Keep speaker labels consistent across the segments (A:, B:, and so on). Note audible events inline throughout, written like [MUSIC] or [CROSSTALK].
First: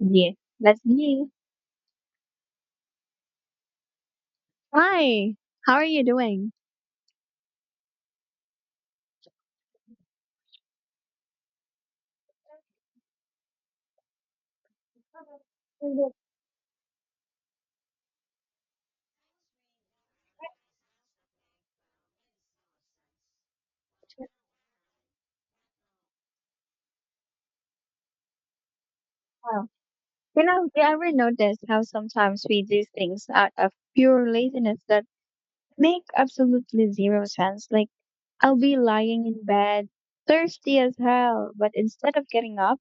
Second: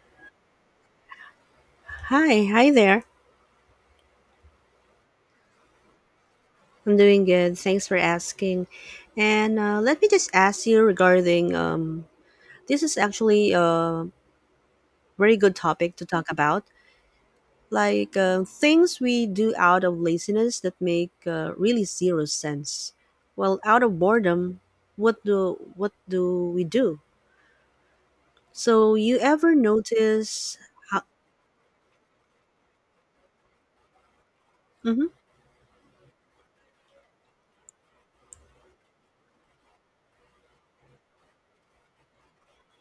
A: Yes, that's me.
B: Hi, hi there.
A: Hi, how are you doing?
B: I'm doing good. Thanks for asking. And let me just ask you regarding this is actually a very good topic to
A: Wow.
B: talk about. Like things we do out of laziness that make really zero sense. Well, out of boredom, what do we do? So you ever
A: You
B: notice?
A: know, you
B: How,
A: ever notice how sometimes we do things out of pure laziness that
B: mhm,
A: make absolutely zero sense? Like, I'll be lying in bed, thirsty as hell, but instead of getting up,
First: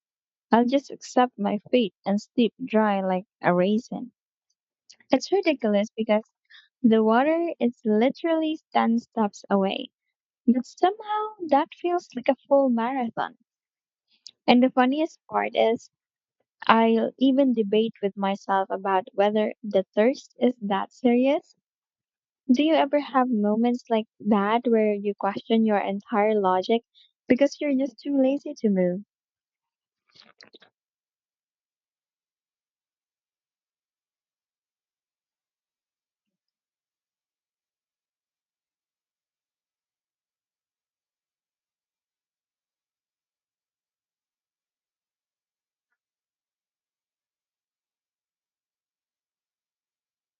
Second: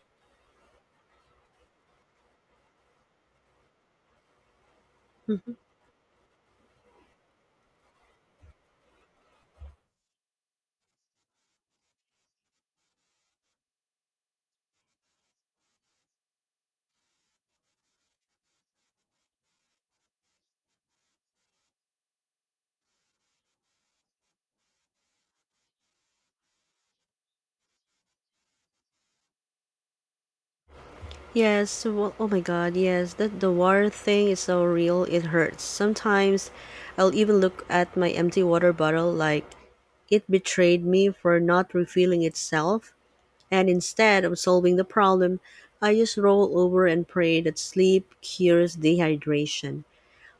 A: I'll just accept my fate and sleep dry like a raisin. It's
B: mhm.
A: ridiculous because the water is literally 10 steps away, but somehow that feels like a full marathon. And the funniest part is, I'll even debate with myself about whether the thirst is that serious. Do you ever have moments like that where you question your entire logic because you're just too lazy to move?
B: Yes, well, oh my god, yes, that the water thing is so real, it hurts. Sometimes I'll even look at my empty water bottle like it betrayed me for not refilling itself, and instead of solving the problem, I just roll over and pray that sleep cures dehydration.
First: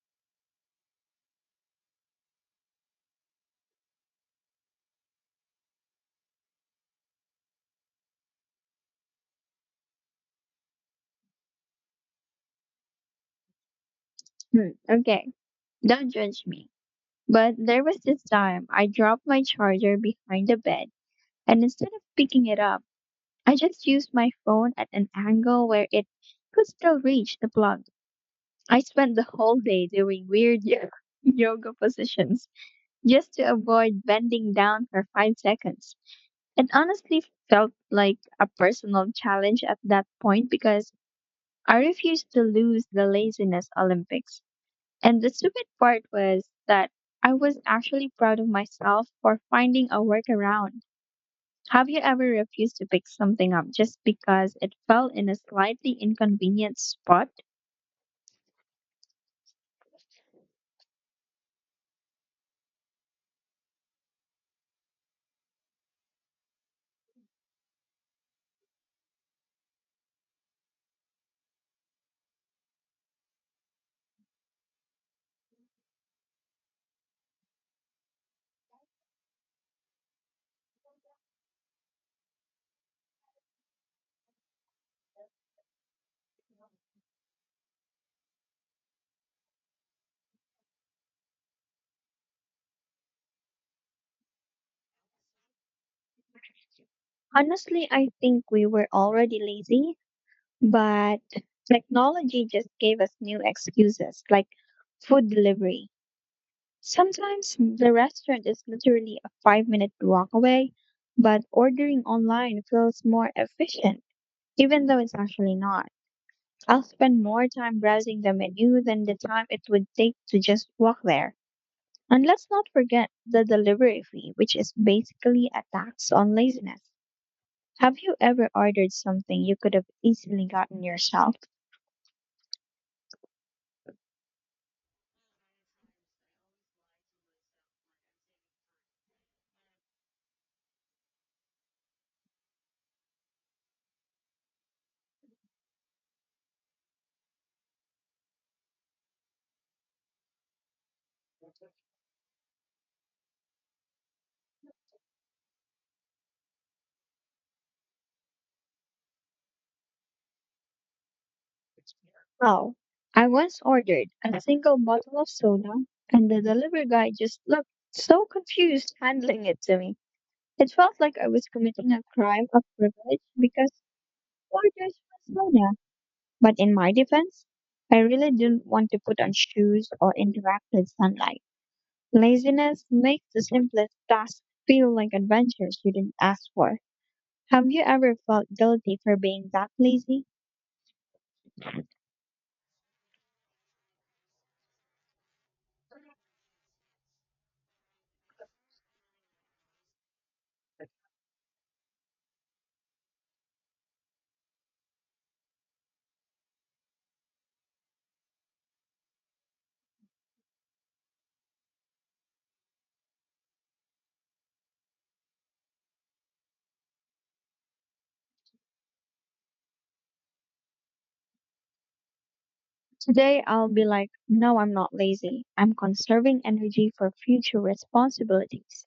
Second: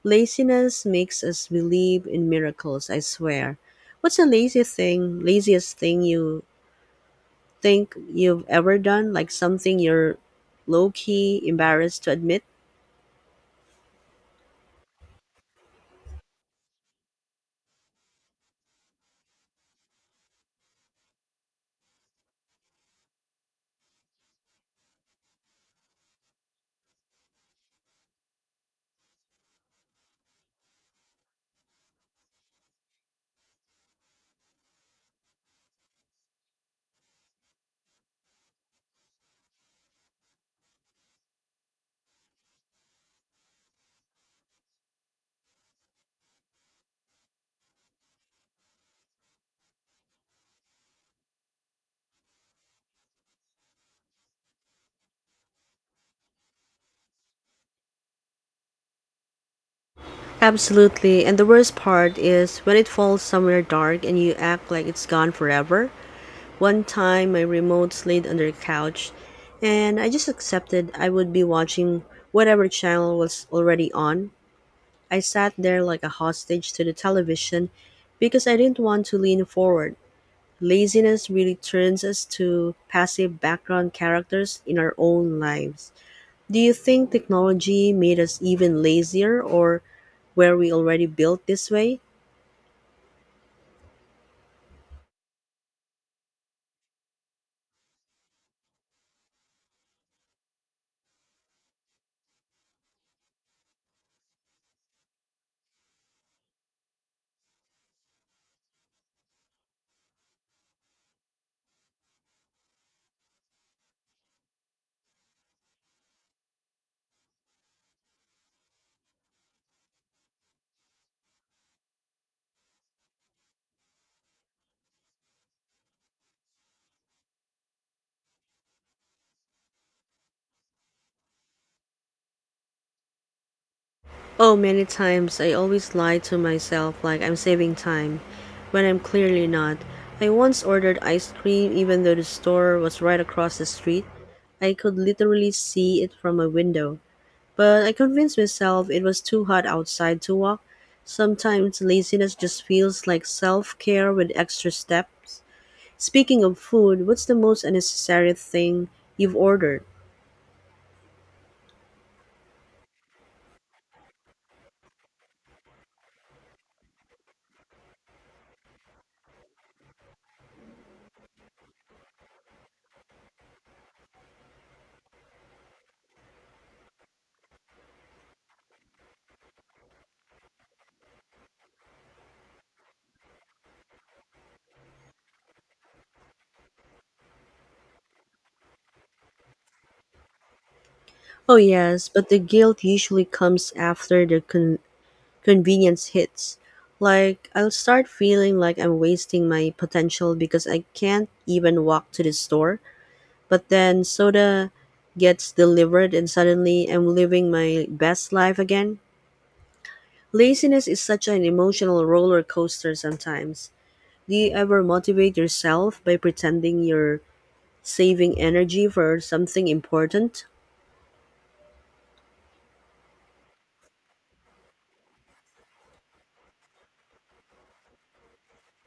B: Laziness makes us believe in miracles, I swear. What's the laziest thing you think you've ever done? Like something you're low key embarrassed to admit?
A: Hmm, okay, don't judge me. But there was this time I dropped my charger behind the bed, and instead of picking it up, I just used my phone at an angle where it could still reach the plug. I spent the whole day doing weird [LAUGHS] yoga positions just to avoid bending down for 5 seconds. It honestly felt like a personal challenge at that point because I refused to lose the laziness Olympics. And the stupid part was that I was actually proud of myself for finding a workaround. Have you ever refused to pick something up just because it fell in a slightly inconvenient spot?
B: Absolutely. And the worst part is when it falls somewhere dark and you act like it's gone forever. One time my remote slid under the couch and I just accepted I would be watching whatever channel was already on. I sat there like a hostage to the television because I didn't want to lean forward. Laziness really turns us to passive background characters in our own lives. Do you think technology made us even lazier, or were we already built this way?
A: Honestly, I think we were already lazy, but technology just gave us new excuses like food delivery. Sometimes the restaurant is literally a 5 minute walk away, but ordering online feels more efficient, even though it's actually not. I'll spend more time browsing the menu than the time it would take to just walk there. And let's not forget the delivery fee, which is basically a tax on laziness. Have you ever ordered something you could have easily gotten yourself?
B: Oh, many times. I always lie to myself like I'm saving time when I'm clearly not. I once ordered ice cream even though the store was right across the street. I could literally see it from my window. But I convinced myself it was too hot outside to walk. Sometimes laziness just feels like self care with extra steps. Speaking of food, what's the most unnecessary thing you've ordered?
A: Wow. I once ordered a single bottle of soda, and the delivery guy just looked so confused handling it to me. It felt like I was committing a crime of privilege because orders for soda. But in my defense, I really didn't want to put on shoes or interact with sunlight. Laziness makes the simplest tasks feel like adventures you didn't ask for. Have you ever felt guilty for being that lazy?
B: Oh, yes, but the guilt usually comes after the convenience hits. Like, I'll start feeling like I'm wasting my potential because I can't even walk to the store. But then soda gets delivered, and suddenly I'm living my best life again. Laziness is such an emotional roller coaster sometimes. Do you ever motivate yourself by pretending you're saving energy for something important?
A: Today I'll be like, no, I'm not lazy. I'm conserving energy for future responsibilities.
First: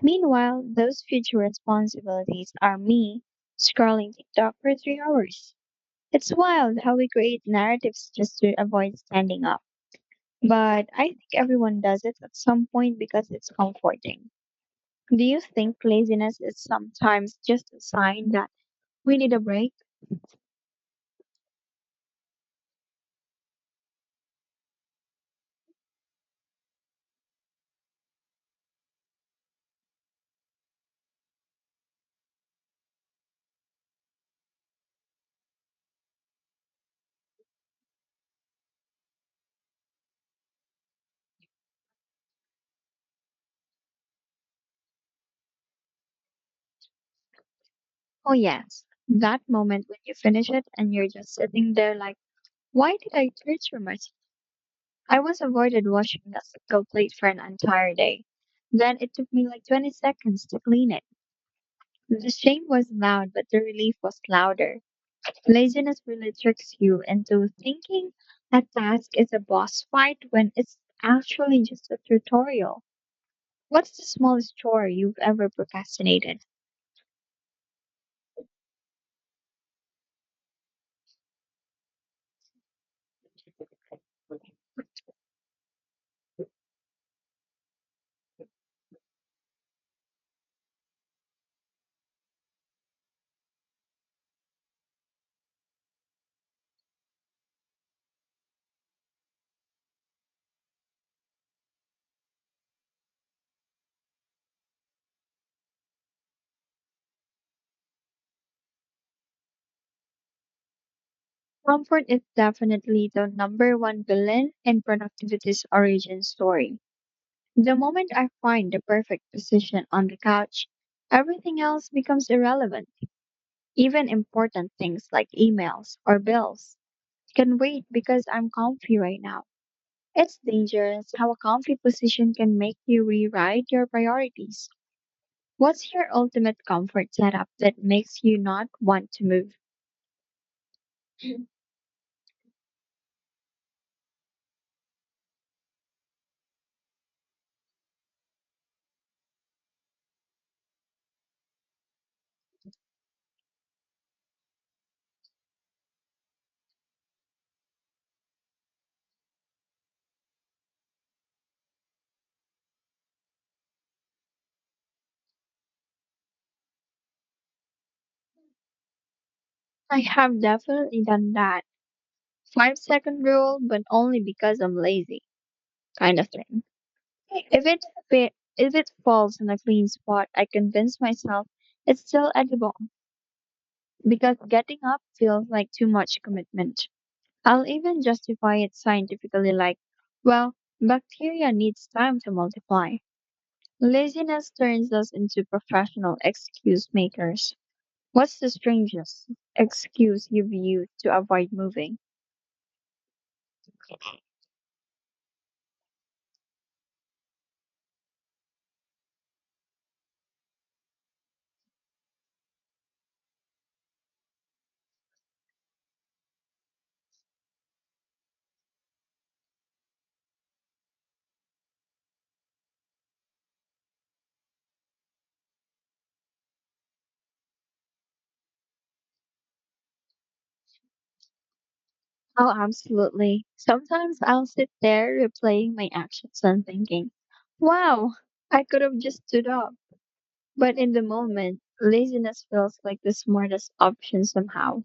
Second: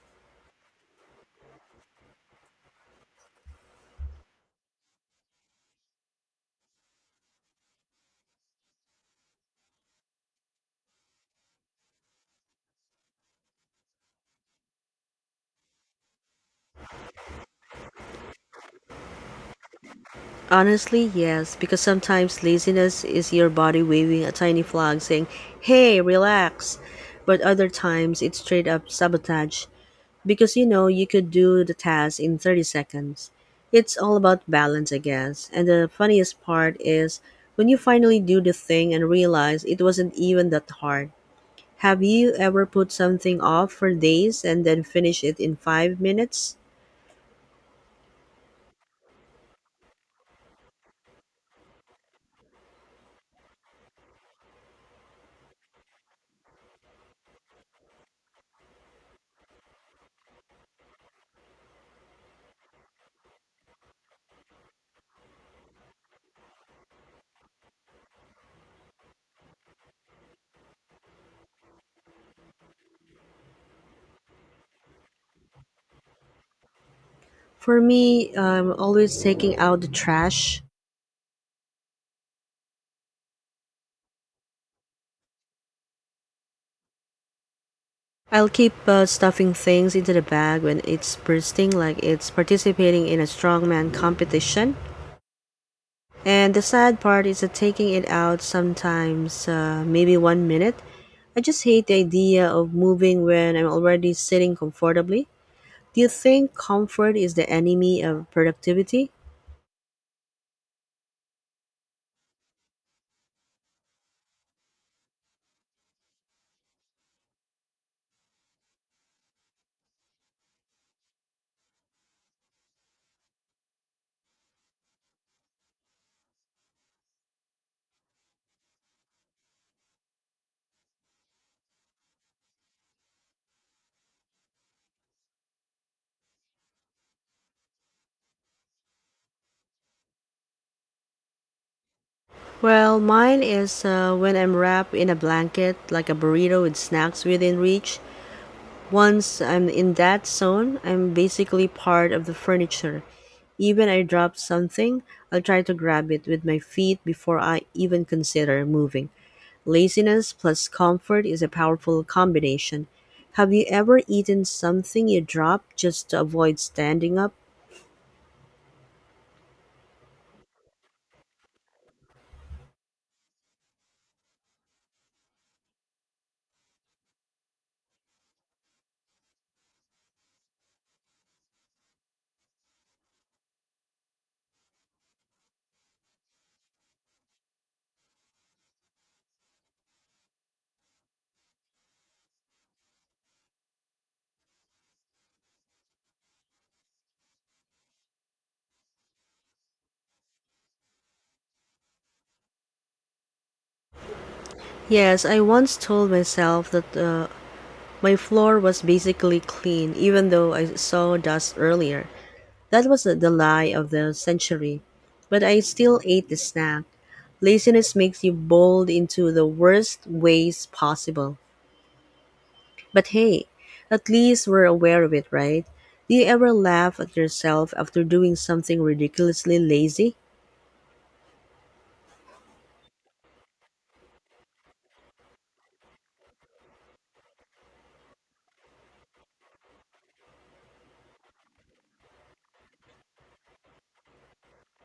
A: Meanwhile, those future responsibilities are me scrolling TikTok for 3 hours. It's wild how we create narratives just to avoid standing up. But I think everyone does it at some point because it's comforting. Do you think laziness is sometimes just a sign that we need a break?
B: Honestly, yes, because sometimes laziness is your body waving a tiny flag saying, hey, relax. But other times it's straight up sabotage because you know you could do the task in 30 seconds. It's all about balance, I guess. And the funniest part is when you finally do the thing and realize it wasn't even that hard. Have you ever put something off for days and then finish it in 5 minutes?
A: Oh, yes. That moment when you finish it and you're just sitting there like, why did I search for myself? I once avoided washing a single plate for an entire day. Then it took me like 20 seconds to clean it. The shame was loud, but the relief was louder. Laziness really tricks you into thinking a task is a boss fight when it's actually just a tutorial. What's the smallest chore you've ever procrastinated?
B: For me, I'm always taking out the trash. I'll keep stuffing things into the bag when it's bursting, like it's participating in a strongman competition. And the sad part is that taking it out sometimes, maybe 1 minute. I just hate the idea of moving when I'm already sitting comfortably. Do you think comfort is the enemy of productivity?
A: Comfort is definitely the number one villain in productivity's origin story. The moment I find the perfect position on the couch, everything else becomes irrelevant. Even important things like emails or bills can wait because I'm comfy right now. It's dangerous how a comfy position can make you rewrite your priorities. What's your ultimate comfort setup that makes you not want to move? [CLEARS THROAT]
B: Well, mine is when I'm wrapped in a blanket, like a burrito with snacks within reach. Once I'm in that zone, I'm basically part of the furniture. Even I drop something, I'll try to grab it with my feet before I even consider moving. Laziness plus comfort is a powerful combination. Have you ever eaten something you dropped just to avoid standing up?
A: I have definitely done that. Five second rule, but only because I'm lazy, kind of thing. If it fa- if it falls in a clean spot, I convince myself it's still edible because getting up feels like too much commitment. I'll even justify it scientifically like, well, bacteria needs time to multiply. Laziness turns us into professional excuse makers. What's the strangest excuse you've used to avoid moving?
B: Yes, I once told myself that my floor was basically clean, even though I saw dust earlier. That was the lie of the century. But I still ate the snack. Laziness makes you bold into the worst ways possible. But hey, at least we're aware of it, right? Do you ever laugh at yourself after doing something ridiculously lazy?
A: Oh, absolutely. Sometimes I'll sit there replaying my actions and thinking, wow, I could have just stood up. But in the moment, laziness feels like the smartest option somehow.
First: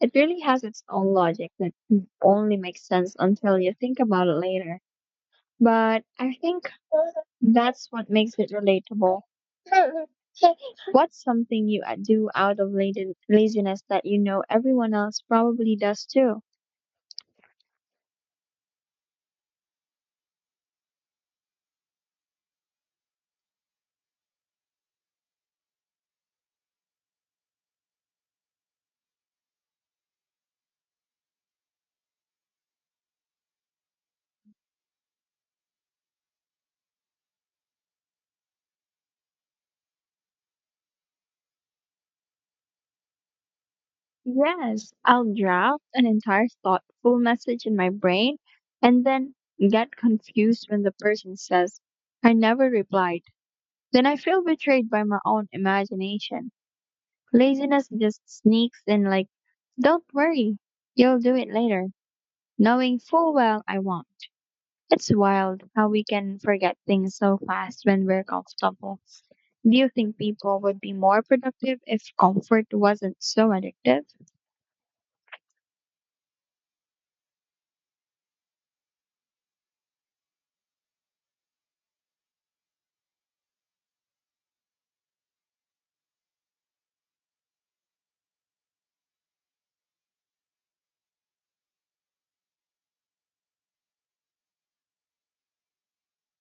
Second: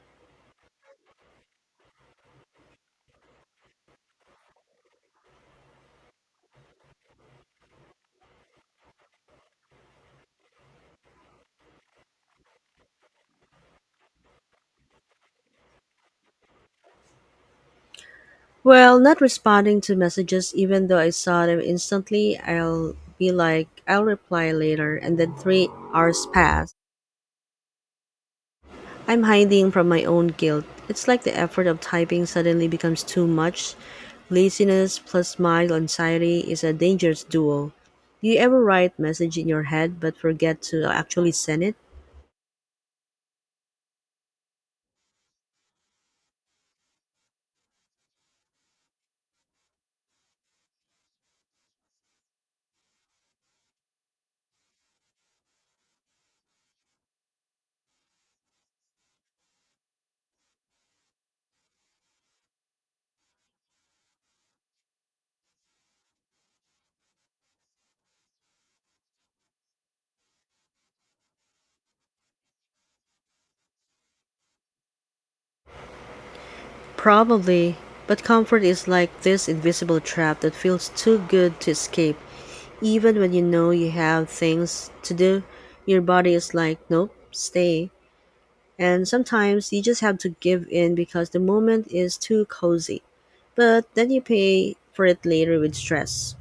A: It really has its own logic that only makes sense until you think about it later. But I think that's what makes it relatable. What's something you do out of laziness that you know everyone else probably does too?
B: Well, not responding to messages even though I saw them instantly. I'll be like, I'll reply later, and then 3 hours pass. I'm hiding from my own guilt. It's like the effort of typing suddenly becomes too much. Laziness plus mild anxiety is a dangerous duo. Do you ever write message in your head but forget to actually send it?
A: Yes, I'll draft an entire thoughtful message in my brain and then get confused when the person says, I never replied. Then I feel betrayed by my own imagination. Laziness just sneaks in like, don't worry, you'll do it later, knowing full well I won't. It's wild how we can forget things so fast when we're comfortable. Do you think people would be more productive if comfort wasn't so addictive?
B: Probably, but comfort is like this invisible trap that feels too good to escape. Even when you know you have things to do, your body is like, nope, stay. And sometimes you just have to give in because the moment is too cozy, but then you pay for it later with stress.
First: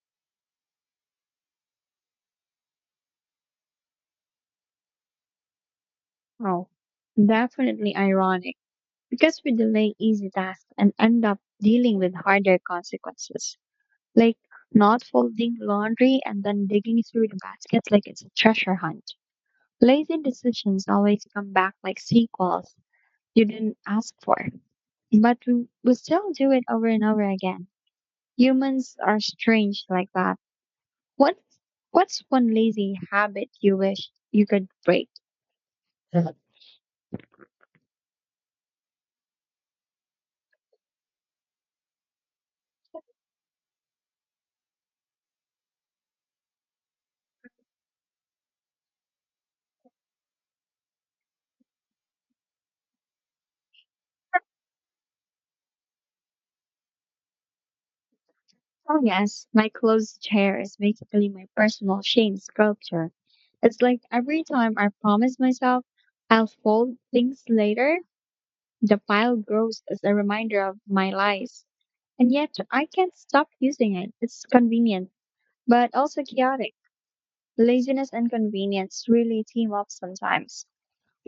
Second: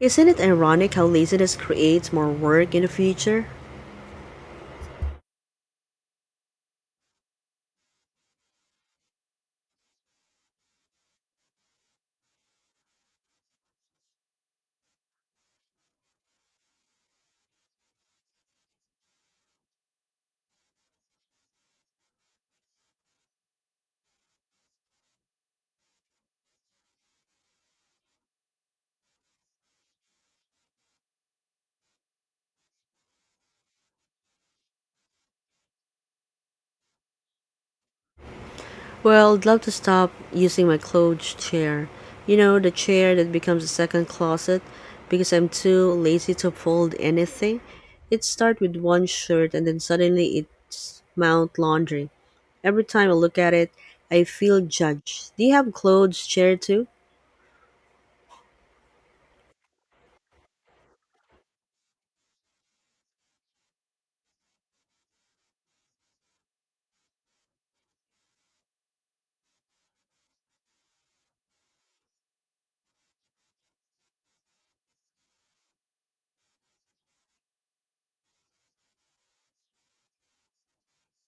B: Isn't it ironic how laziness creates more work in the future?
A: Oh, definitely ironic because we delay easy tasks and end up dealing with harder consequences, like not folding laundry and then digging through the baskets like it's a treasure hunt. Lazy decisions always come back like sequels you didn't ask for, but we still do it over and over again. Humans are strange like that. What, what's one lazy habit you wish you could break?
B: Well, I'd love to stop using my clothes chair. You know, the chair that becomes a second closet because I'm too lazy to fold anything. It starts with one shirt and then suddenly it's mount laundry. Every time I look at it, I feel judged. Do you have clothes chair too?
A: Oh yes, my closed chair is basically my personal shame sculpture. It's like every time I promise myself I'll fold things later, the pile grows as a reminder of my lies. And yet I can't stop using it. It's convenient, but also chaotic. Laziness and convenience really team up sometimes.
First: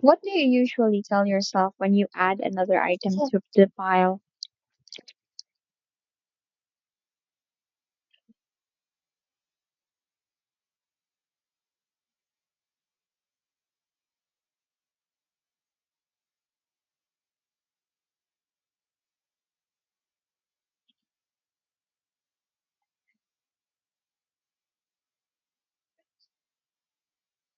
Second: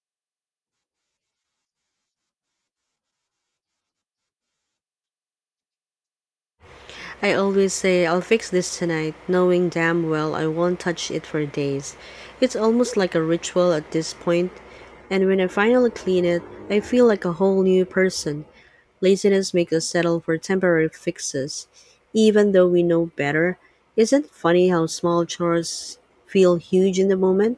A: What do you usually tell yourself when you add another item to the pile?
B: I always say, I'll fix this tonight, knowing damn well I won't touch it for days. It's almost like a ritual at this point, and when I finally clean it, I feel like a whole new person. Laziness makes us settle for temporary fixes, even though we know better. Isn't it funny how small chores feel huge in the moment?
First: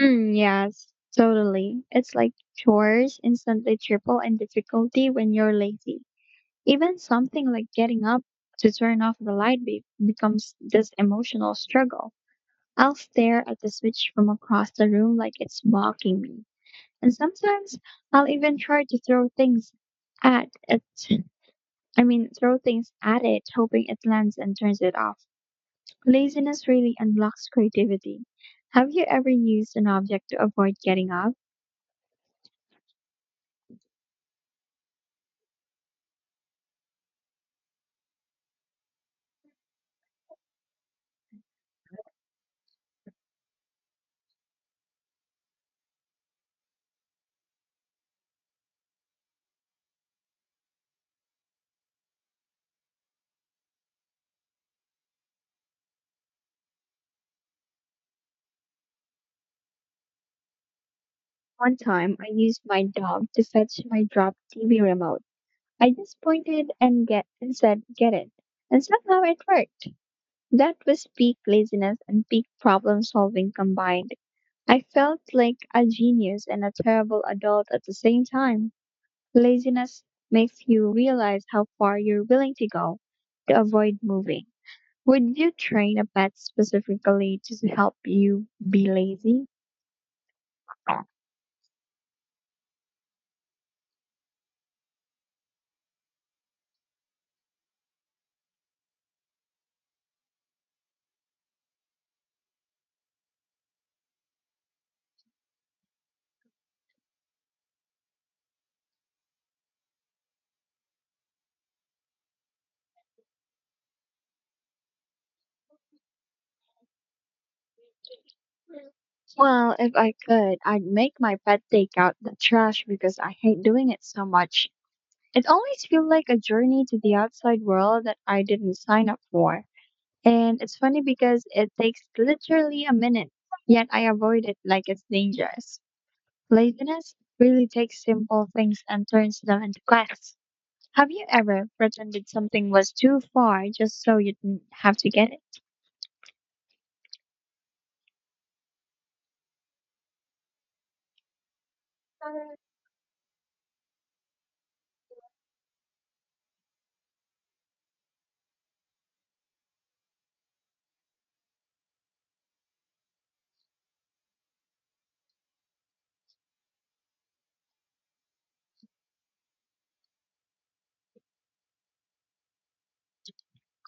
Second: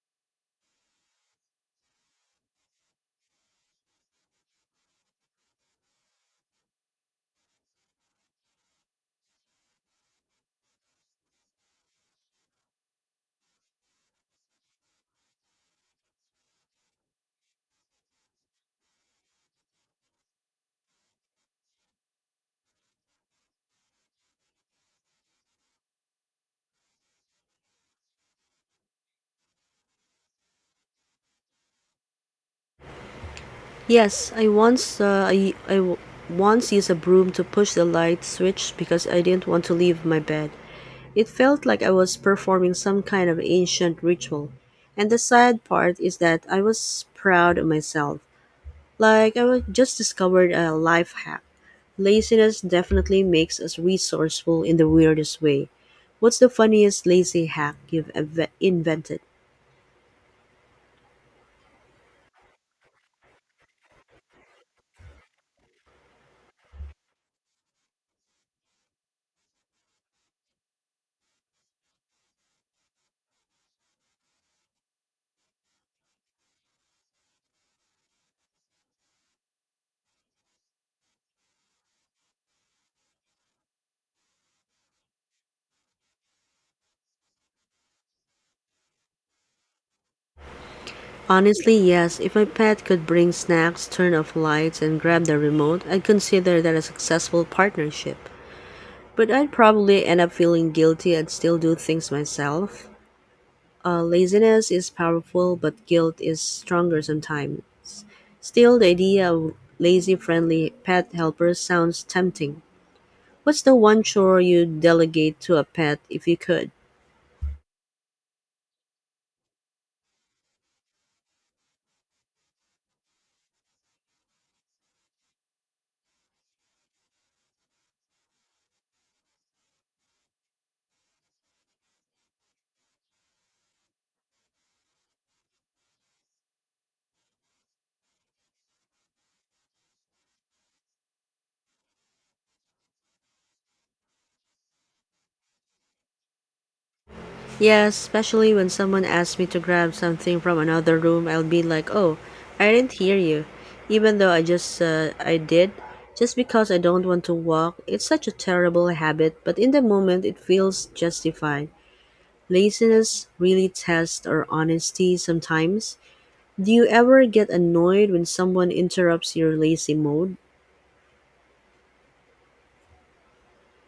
A: Mm, yes, totally. It's like chores instantly triple in difficulty when you're lazy. Even something like getting up to turn off the light becomes this emotional struggle. I'll stare at the switch from across the room like it's mocking me. And sometimes I'll even try to throw things at it. I mean, throw things at it, hoping it lands and turns it off. Laziness really unlocks creativity. Have you ever used an object to avoid getting up?
B: Yes, I once once used a broom to push the light switch because I didn't want to leave my bed. It felt like I was performing some kind of ancient ritual. And the sad part is that I was proud of myself, like I was just discovered a life hack. Laziness definitely makes us resourceful in the weirdest way. What's the funniest lazy hack you've invented?
A: One time, I used my dog to fetch my dropped TV remote. I just pointed and get and said, "Get it," and somehow it worked. That was peak laziness and peak problem solving combined. I felt like a genius and a terrible adult at the same time. Laziness makes you realize how far you're willing to go to avoid moving. Would you train a pet specifically to help you be lazy?
B: Honestly, yes, if my pet could bring snacks, turn off lights, and grab the remote, I'd consider that a successful partnership. But I'd probably end up feeling guilty and still do things myself. Laziness is powerful, but guilt is stronger sometimes. Still, the idea of lazy friendly pet helpers sounds tempting. What's the one chore you'd delegate to a pet if you could?
A: Well, if I could, I'd make my pet take out the trash because I hate doing it so much. It always feels like a journey to the outside world that I didn't sign up for. And it's funny because it takes literally a minute, yet I avoid it like it's dangerous. Laziness really takes simple things and turns them into quests. Have you ever pretended something was too far just so you didn't have to get it?
B: Yeah, especially when someone asks me to grab something from another room, I'll be like, "Oh, I didn't hear you," even though I just I did, just because I don't want to walk. It's such a terrible habit, but in the moment it feels justified. Laziness really tests our honesty sometimes. Do you ever get annoyed when someone interrupts your lazy mode?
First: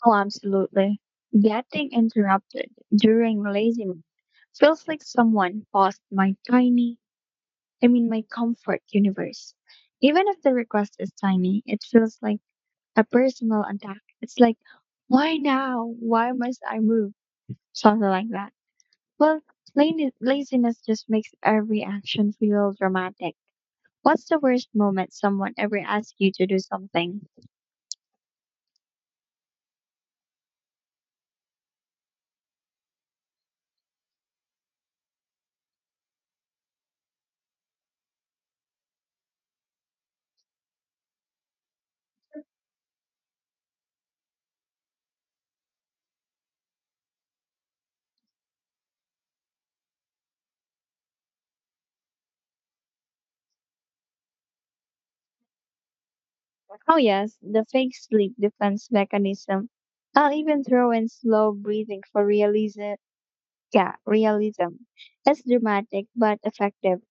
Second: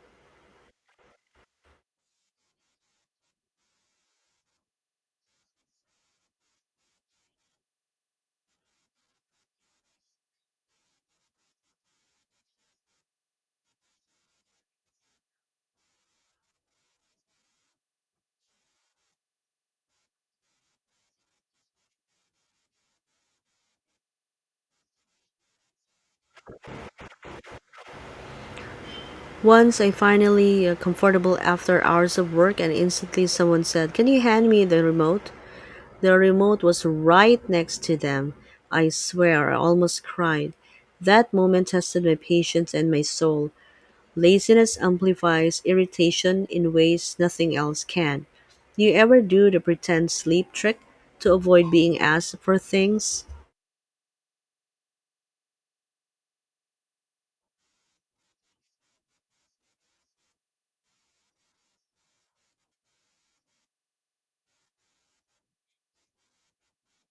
A: Oh, absolutely. Getting interrupted during feels like someone paused my tiny, I mean, my comfort universe. Even if the request is tiny, it feels like a personal attack. It's like, why now? Why must I move? Something like that. Well, laziness just makes every action feel dramatic. What's the worst moment someone ever asked you to do something?
B: Once I finally comfortable after hours of work and instantly someone said, "Can you hand me the remote?" The remote was right next to them. I swear I almost cried. That moment tested my patience and my soul. Laziness amplifies irritation in ways nothing else can. Do you ever do the pretend sleep trick to avoid being asked for things?
A: Oh, yes, the fake sleep defense mechanism. I'll even throw in slow breathing for realism. Yeah, realism. It's dramatic but effective.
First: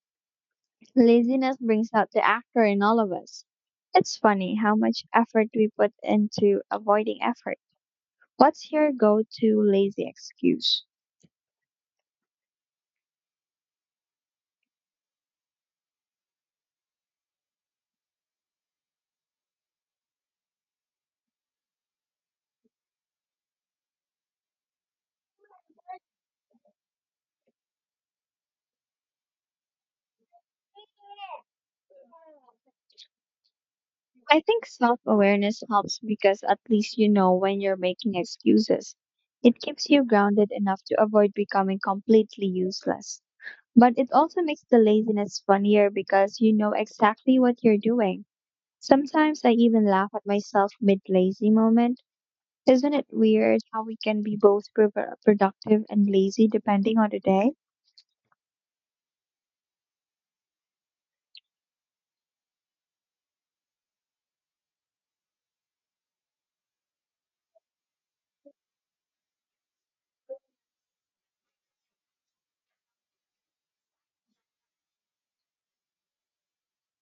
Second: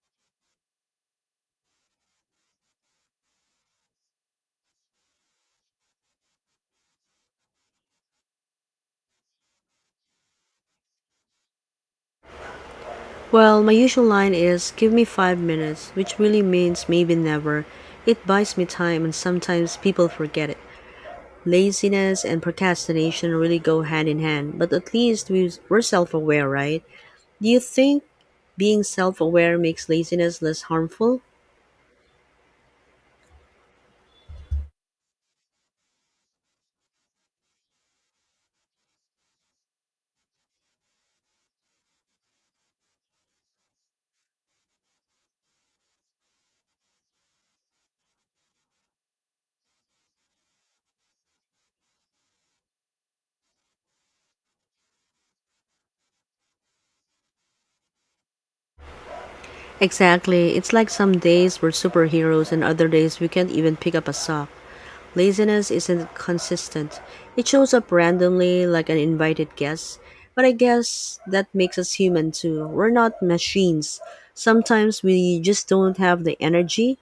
A: Laziness brings out the actor in all of us. It's funny how much effort we put into avoiding effort. What's your go to lazy excuse?
B: Well, my usual line is give me 5 minutes, which really means maybe never. It buys me time and sometimes people forget it. Laziness and procrastination really go hand in hand, but at least we're self aware, right? Do you think being self aware makes laziness less harmful?
A: I think self awareness helps because at least you know when you're making excuses. It keeps you grounded enough to avoid becoming completely useless. But it also makes the laziness funnier because you know exactly what you're doing. Sometimes I even laugh at myself mid lazy moment. Isn't it weird how we can be both productive and lazy depending on the day?
B: Exactly. It's like some days we're superheroes and other days we can't even pick up a sock. Laziness isn't consistent. It shows up randomly like an invited guest. But I guess that makes us human too. We're not machines. Sometimes we just don't have the energy.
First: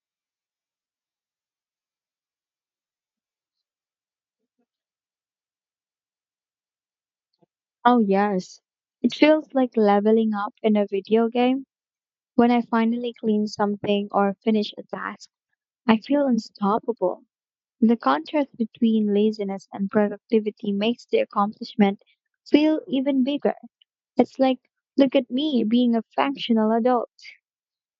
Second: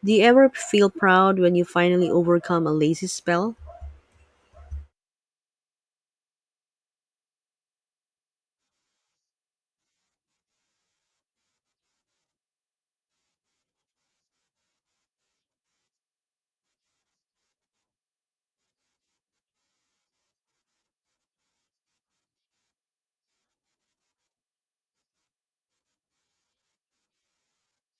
B: Do you ever feel proud when you finally overcome a lazy spell?
A: Oh, yes. It feels like leveling up in a video game when I finally clean something or finish a task. I feel unstoppable. The contrast between laziness and productivity makes the accomplishment feel even bigger. It's like, look at me being a functional adult.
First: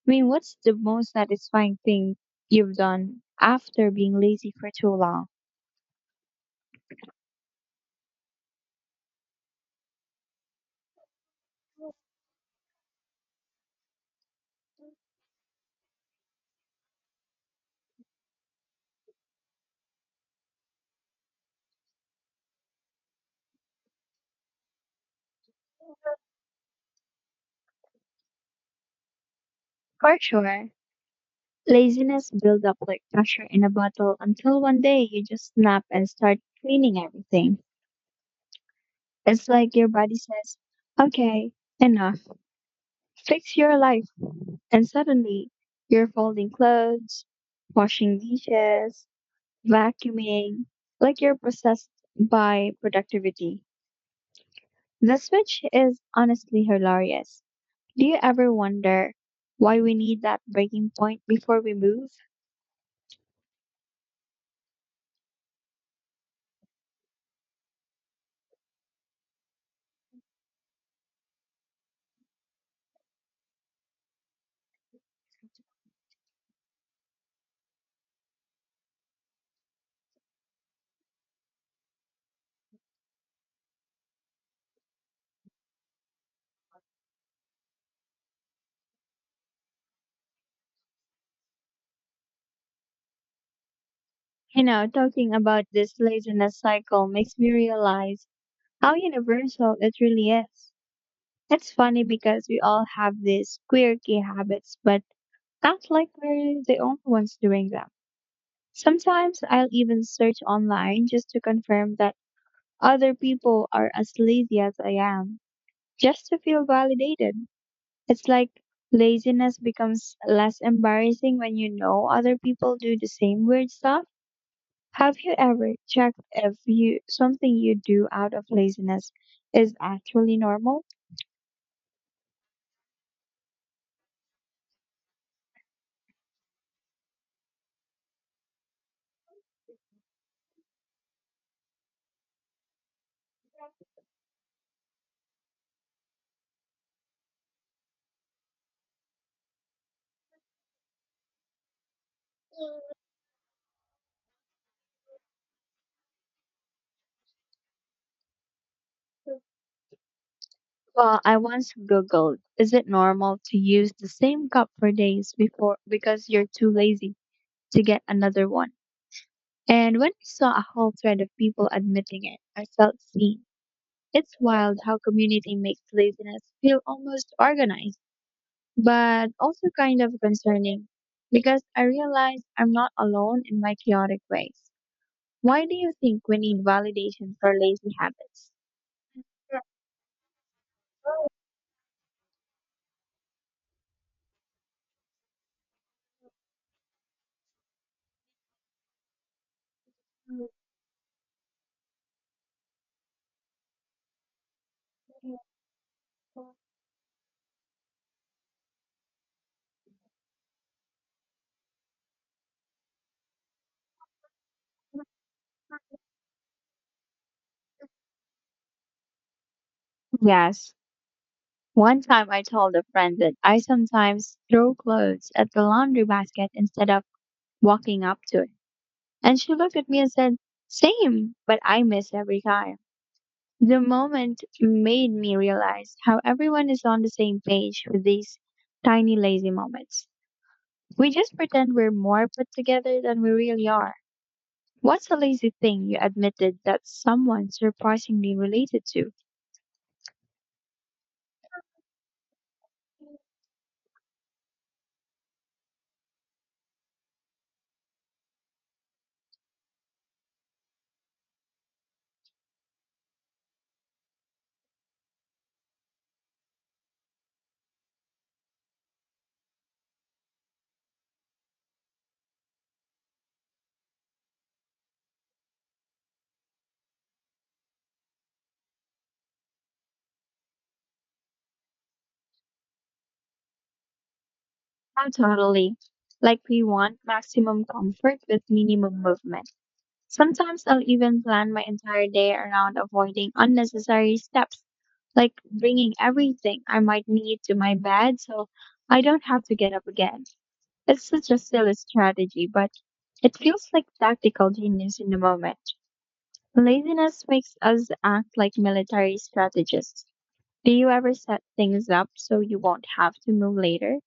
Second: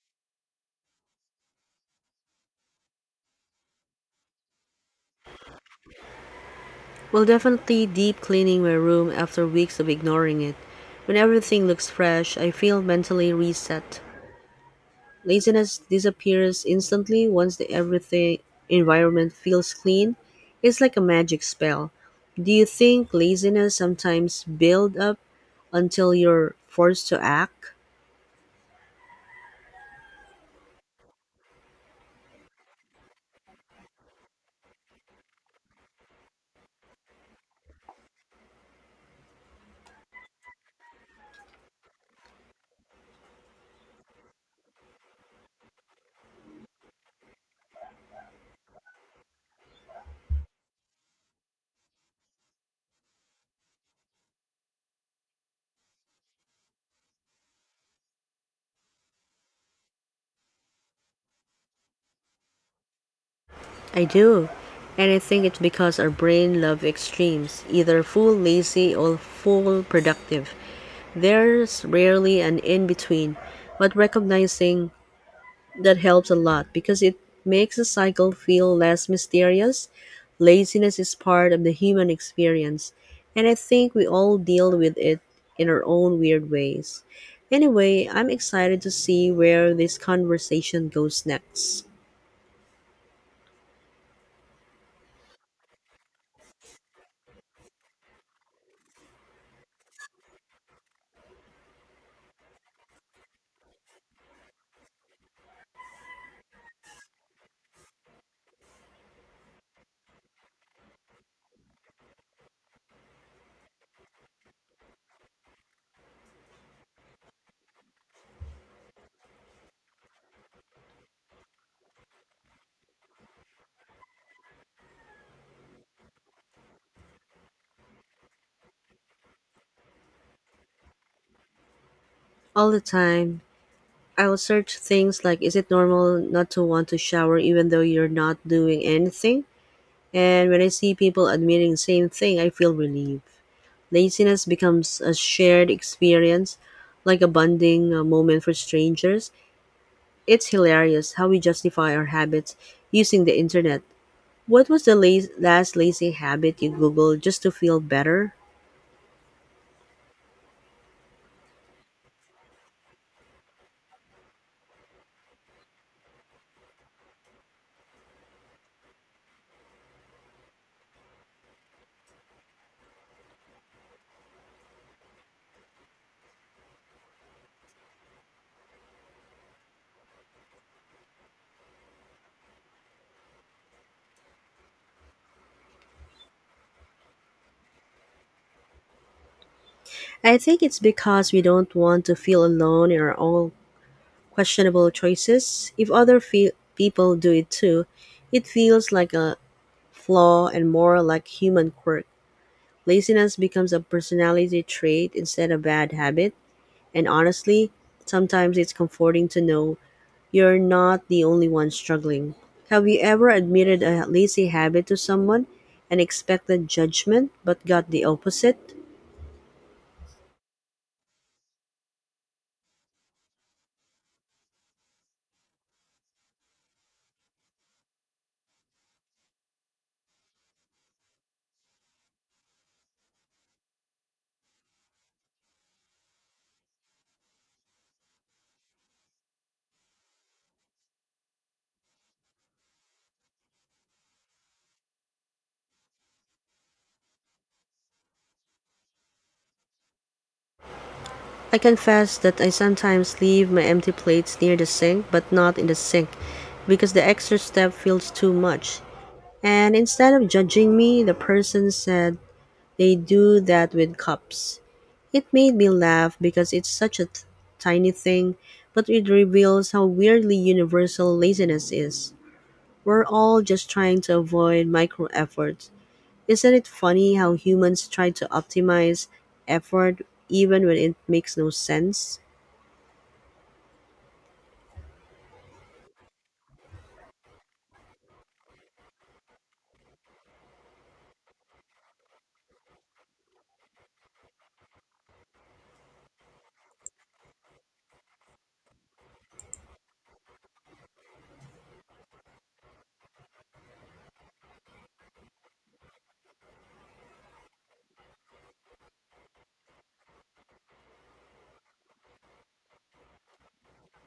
A: I mean, what's the most satisfying thing you've done after being lazy for too long?
B: Well, definitely deep cleaning my room after weeks of ignoring it. When everything looks fresh, I feel mentally reset. Laziness disappears instantly once the everything environment feels clean. It's like a magic spell. Do you think laziness sometimes build up until you're forced to act?
A: For sure. Laziness builds up like pressure in a bottle until one day you just snap and start cleaning everything. It's like your body says, okay, enough, fix your life. And suddenly, you're folding clothes, washing dishes, vacuuming, like you're possessed by productivity. The switch is honestly hilarious. Do you ever wonder why we need that breaking point before we move?
B: I do. And I think it's because our brain loves extremes, either full lazy or full productive. There's rarely an in between, but recognizing that helps a lot because it makes the cycle feel less mysterious. Laziness is part of the human experience, and I think we all deal with it in our own weird ways. Anyway, I'm excited to see where this conversation goes next.
A: You know, talking about this laziness cycle makes me realize how universal it really is. It's funny because we all have these quirky habits, but not like we're the only ones doing them. Sometimes I'll even search online just to confirm that other people are as lazy as I am, just to feel validated. It's like laziness becomes less embarrassing when you know other people do the same weird stuff. Have you ever checked if you something you do out of laziness is actually normal?
B: All the time. I'll search things like is it normal not to want to shower even though you're not doing anything? And when I see people admitting the same thing, I feel relieved. Laziness becomes a shared experience, like a bonding moment for strangers. It's hilarious how we justify our habits using the internet. What was the last lazy habit you Googled just to feel better?
A: Well, I once googled, is it normal to use the same cup for days before because you're too lazy to get another one? And when I saw a whole thread of people admitting it, I felt seen. It's wild how community makes laziness feel almost organized, but also kind of concerning because I realize I'm not alone in my chaotic ways. Why do you think we need validation for lazy habits?
B: I think it's because we don't want to feel alone in our own questionable choices. If other people do it too, it feels like a flaw and more like human quirk. Laziness becomes a personality trait instead of bad habit, and honestly, sometimes it's comforting to know you're not the only one struggling. Have you ever admitted a lazy habit to someone and expected judgment but got the opposite?
A: Yes. One time I told a friend that I sometimes throw clothes at the laundry basket instead of walking up to it. And she looked at me and said, same, but I missed every time. The moment made me realize how everyone is on the same page with these tiny lazy moments. We just pretend we're more put together than we really are. What's a lazy thing you admitted that someone surprisingly related to?
B: I confess that I sometimes leave my empty plates near the sink but not in the sink because the extra step feels too much. And instead of judging me, the person said they do that with cups. It made me laugh because it's such a tiny thing, but it reveals how weirdly universal laziness is. We're all just trying to avoid micro efforts. Isn't it funny how humans try to optimize effort even when it makes no sense?
A: I'm totally. Like we want maximum comfort with minimum movement. Sometimes I'll even plan my entire day around avoiding unnecessary steps, like bringing everything I might need to my bed so I don't have to get up again. It's such a silly strategy, but it feels like tactical genius in the moment. Laziness makes us act like military strategists. Do you ever set things up so you won't have to move later?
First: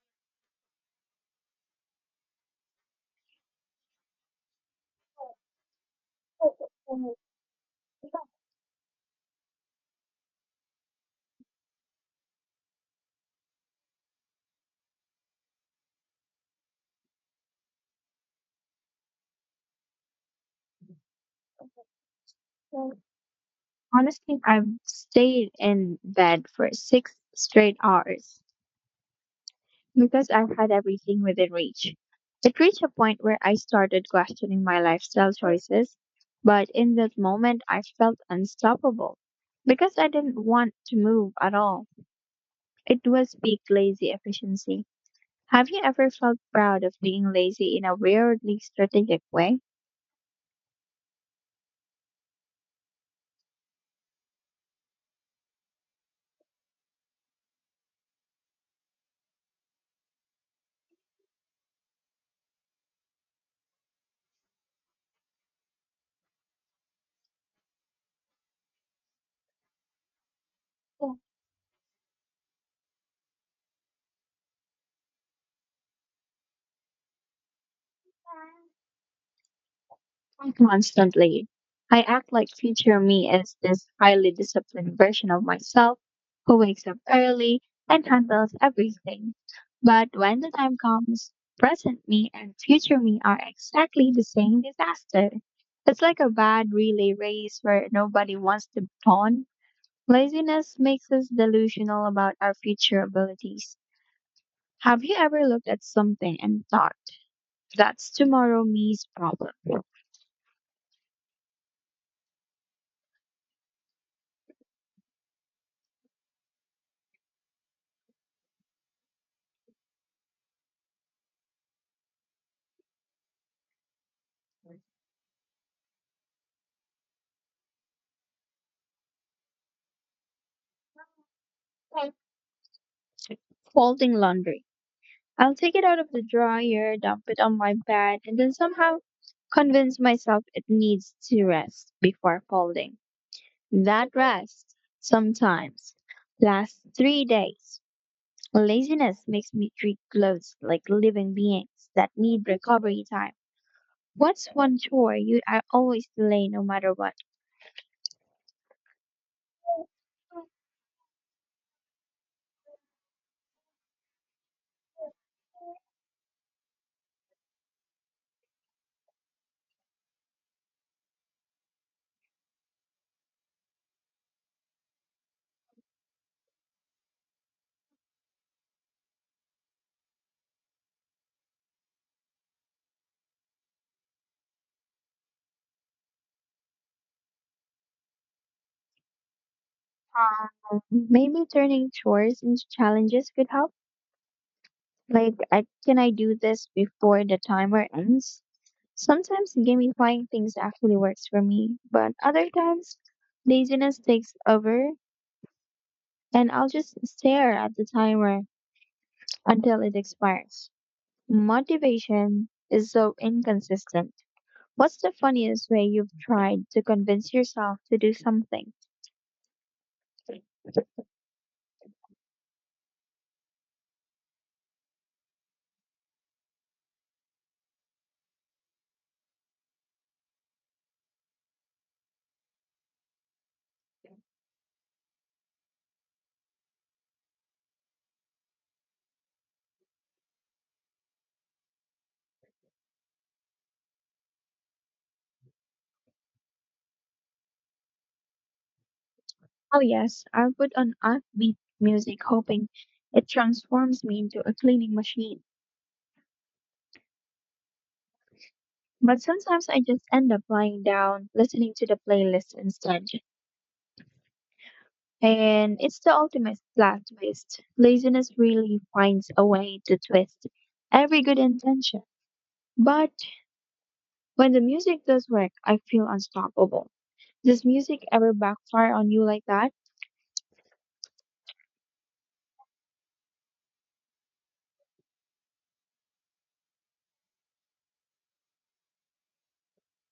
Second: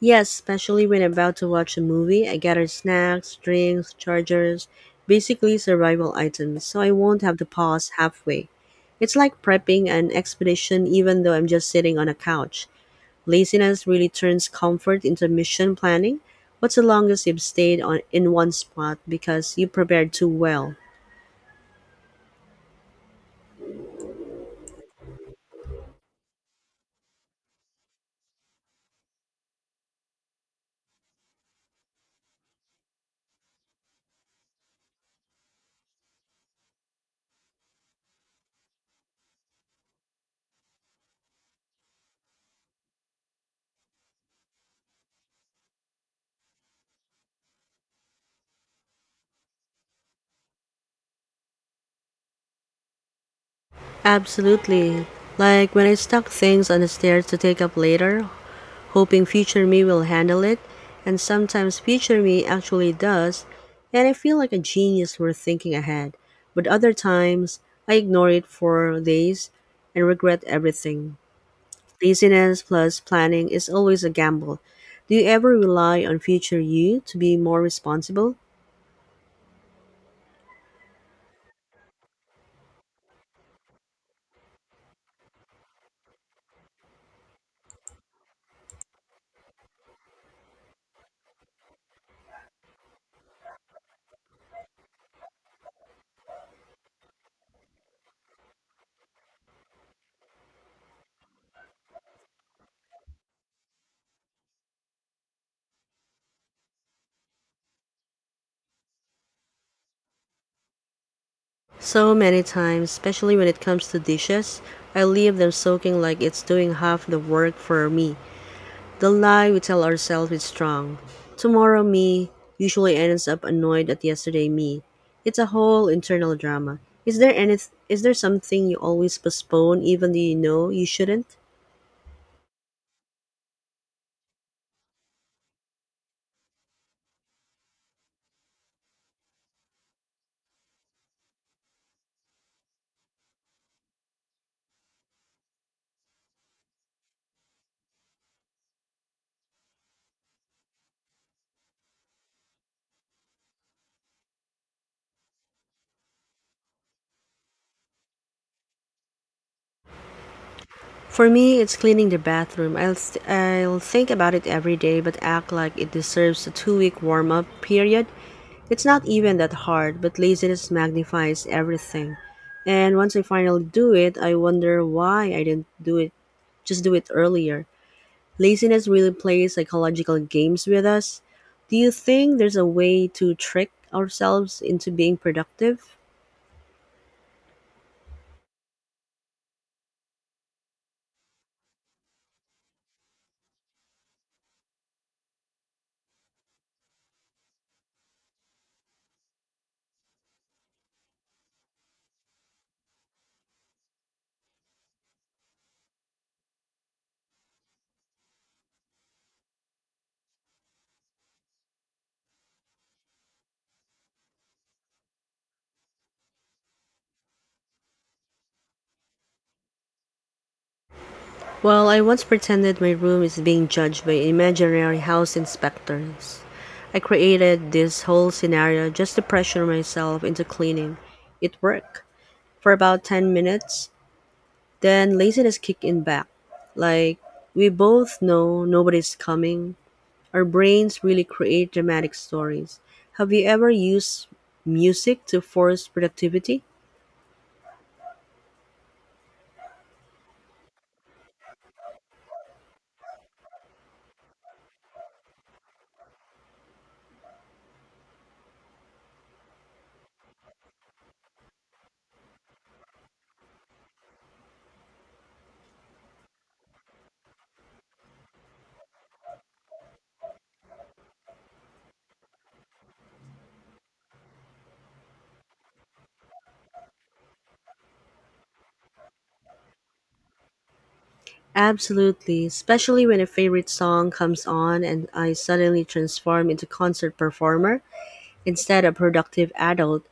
B: Yes, especially when I'm about to watch a movie, I gather snacks, drinks, chargers, basically survival items, so I won't have to pause halfway. It's like prepping an expedition even though I'm just sitting on a couch. Laziness really turns comfort into mission planning. What's the longest you've stayed on in one spot because you prepared too well?
A: Honestly, I've stayed in bed for six straight hours because I had everything within reach. It reached a point where I started questioning my lifestyle choices, but in that moment I felt unstoppable because I didn't want to move at all. It was peak lazy efficiency. Have you ever felt proud of being lazy in a weirdly strategic way?
B: Absolutely. Like when I stuck things on the stairs to take up later, hoping future me will handle it, and sometimes future me actually does, and I feel like a genius for thinking ahead. But other times, I ignore it for days and regret everything. Laziness plus planning is always a gamble. Do you ever rely on future you to be more responsible?
A: Constantly. I act like future me is this highly disciplined version of myself who wakes up early and handles everything. But when the time comes, present me and future me are exactly the same disaster. It's like a bad relay race where nobody wants to pawn. Laziness makes us delusional about our future abilities. Have you ever looked at something and thought, that's tomorrow me's problem?
B: So many times, especially when it comes to dishes, I leave them soaking like it's doing half the work for me. The lie we tell ourselves is strong. Tomorrow me usually ends up annoyed at yesterday me. It's a whole internal drama. Is there any is there something you always postpone even though you know you shouldn't?
A: Like folding laundry. I'll take it out of the dryer, dump it on my bed, and then somehow convince myself it needs to rest before folding. That rest, sometimes, lasts 3 days. Laziness makes me treat clothes like living beings that need recovery time. What's one chore you are always delay no matter what?
B: For me, it's cleaning the bathroom. I'll think about it every day but act like it deserves a 2-week warm-up period. It's not even that hard, but laziness magnifies everything. And once I finally do it, I wonder why I didn't do it just do it earlier. Laziness really plays psychological games with us. Do you think there's a way to trick ourselves into being productive?
A: Maybe turning chores into challenges could help. Like, can I do this before the timer ends? Sometimes gamifying things actually works for me, but other times laziness takes over and I'll just stare at the timer until it expires. Motivation is so inconsistent. What's the funniest way you've tried to convince yourself to do something?
B: Well, I once pretended my room is being judged by imaginary house inspectors. I created this whole scenario just to pressure myself into cleaning. It worked for about 10 minutes, then laziness kicked in back. Like, we both know nobody's coming. Our brains really create dramatic stories. Have you ever used music to force productivity?
A: Oh, yes, I'll put on upbeat music hoping it transforms me into a cleaning machine. But sometimes I just end up lying down, listening to the playlist instead. And it's the ultimate plot twist. Laziness really finds a way to twist every good intention. But when the music does work, I feel unstoppable. Does music ever backfire on you like that?
B: Absolutely, especially when a favorite song comes on and I suddenly transform into concert performer instead of productive adult.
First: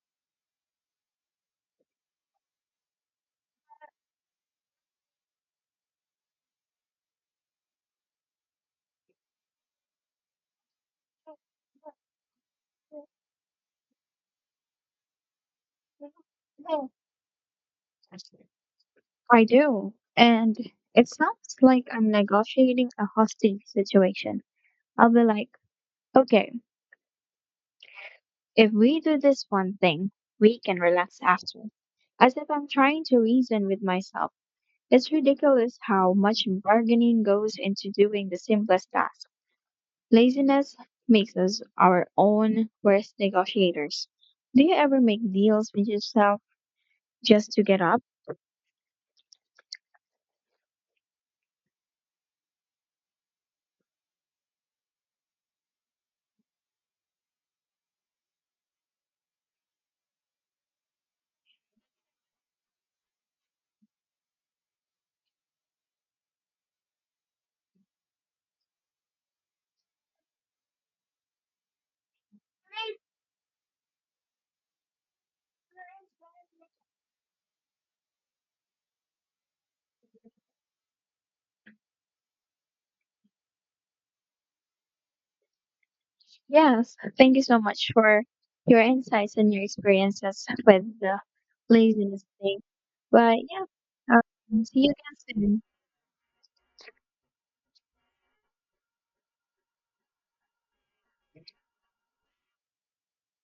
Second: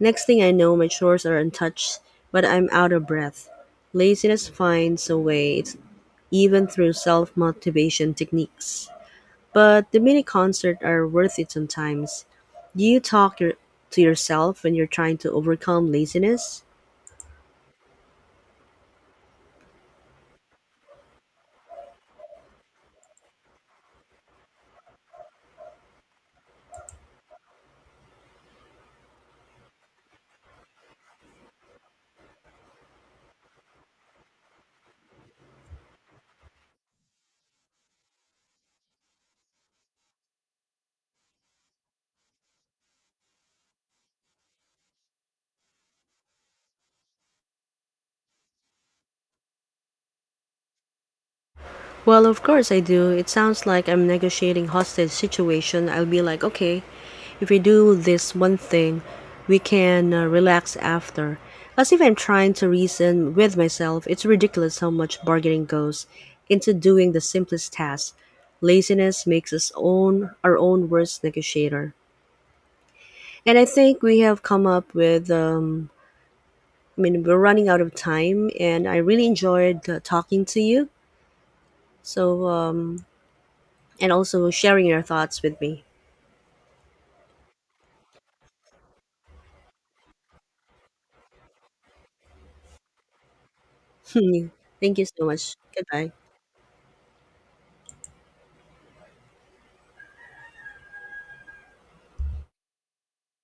B: Next thing I know, my chores are untouched, but I'm out of breath. Laziness finds a way, it's even through self motivation techniques. But the mini concert are worth it sometimes. Do you to yourself when you're trying to overcome laziness?
A: I do. And it sounds like I'm negotiating a hostage situation. I'll be like, okay, if we do this one thing, we can relax after. As if I'm trying to reason with myself. It's ridiculous how much bargaining goes into doing the simplest task. Laziness makes us our own worst negotiators. Do you ever make deals with yourself just to get up?
B: Well, of course I do. It sounds like I'm negotiating hostage situation. I'll be like, okay, if we do this one thing, we can relax after. As if I'm trying to reason with myself, it's ridiculous how much bargaining goes into doing the simplest task. Laziness makes us own our own worst negotiator. And I think we have come up with I mean, we're running out of time, and I really enjoyed talking to you. So, um, and also sharing your thoughts with me.
A: Yes. Thank you so much for your insights and your experiences with the laziness thing. But yeah,
B: [LAUGHS]
A: see you
B: Thank you
A: again
B: so much.
A: soon.
B: Goodbye.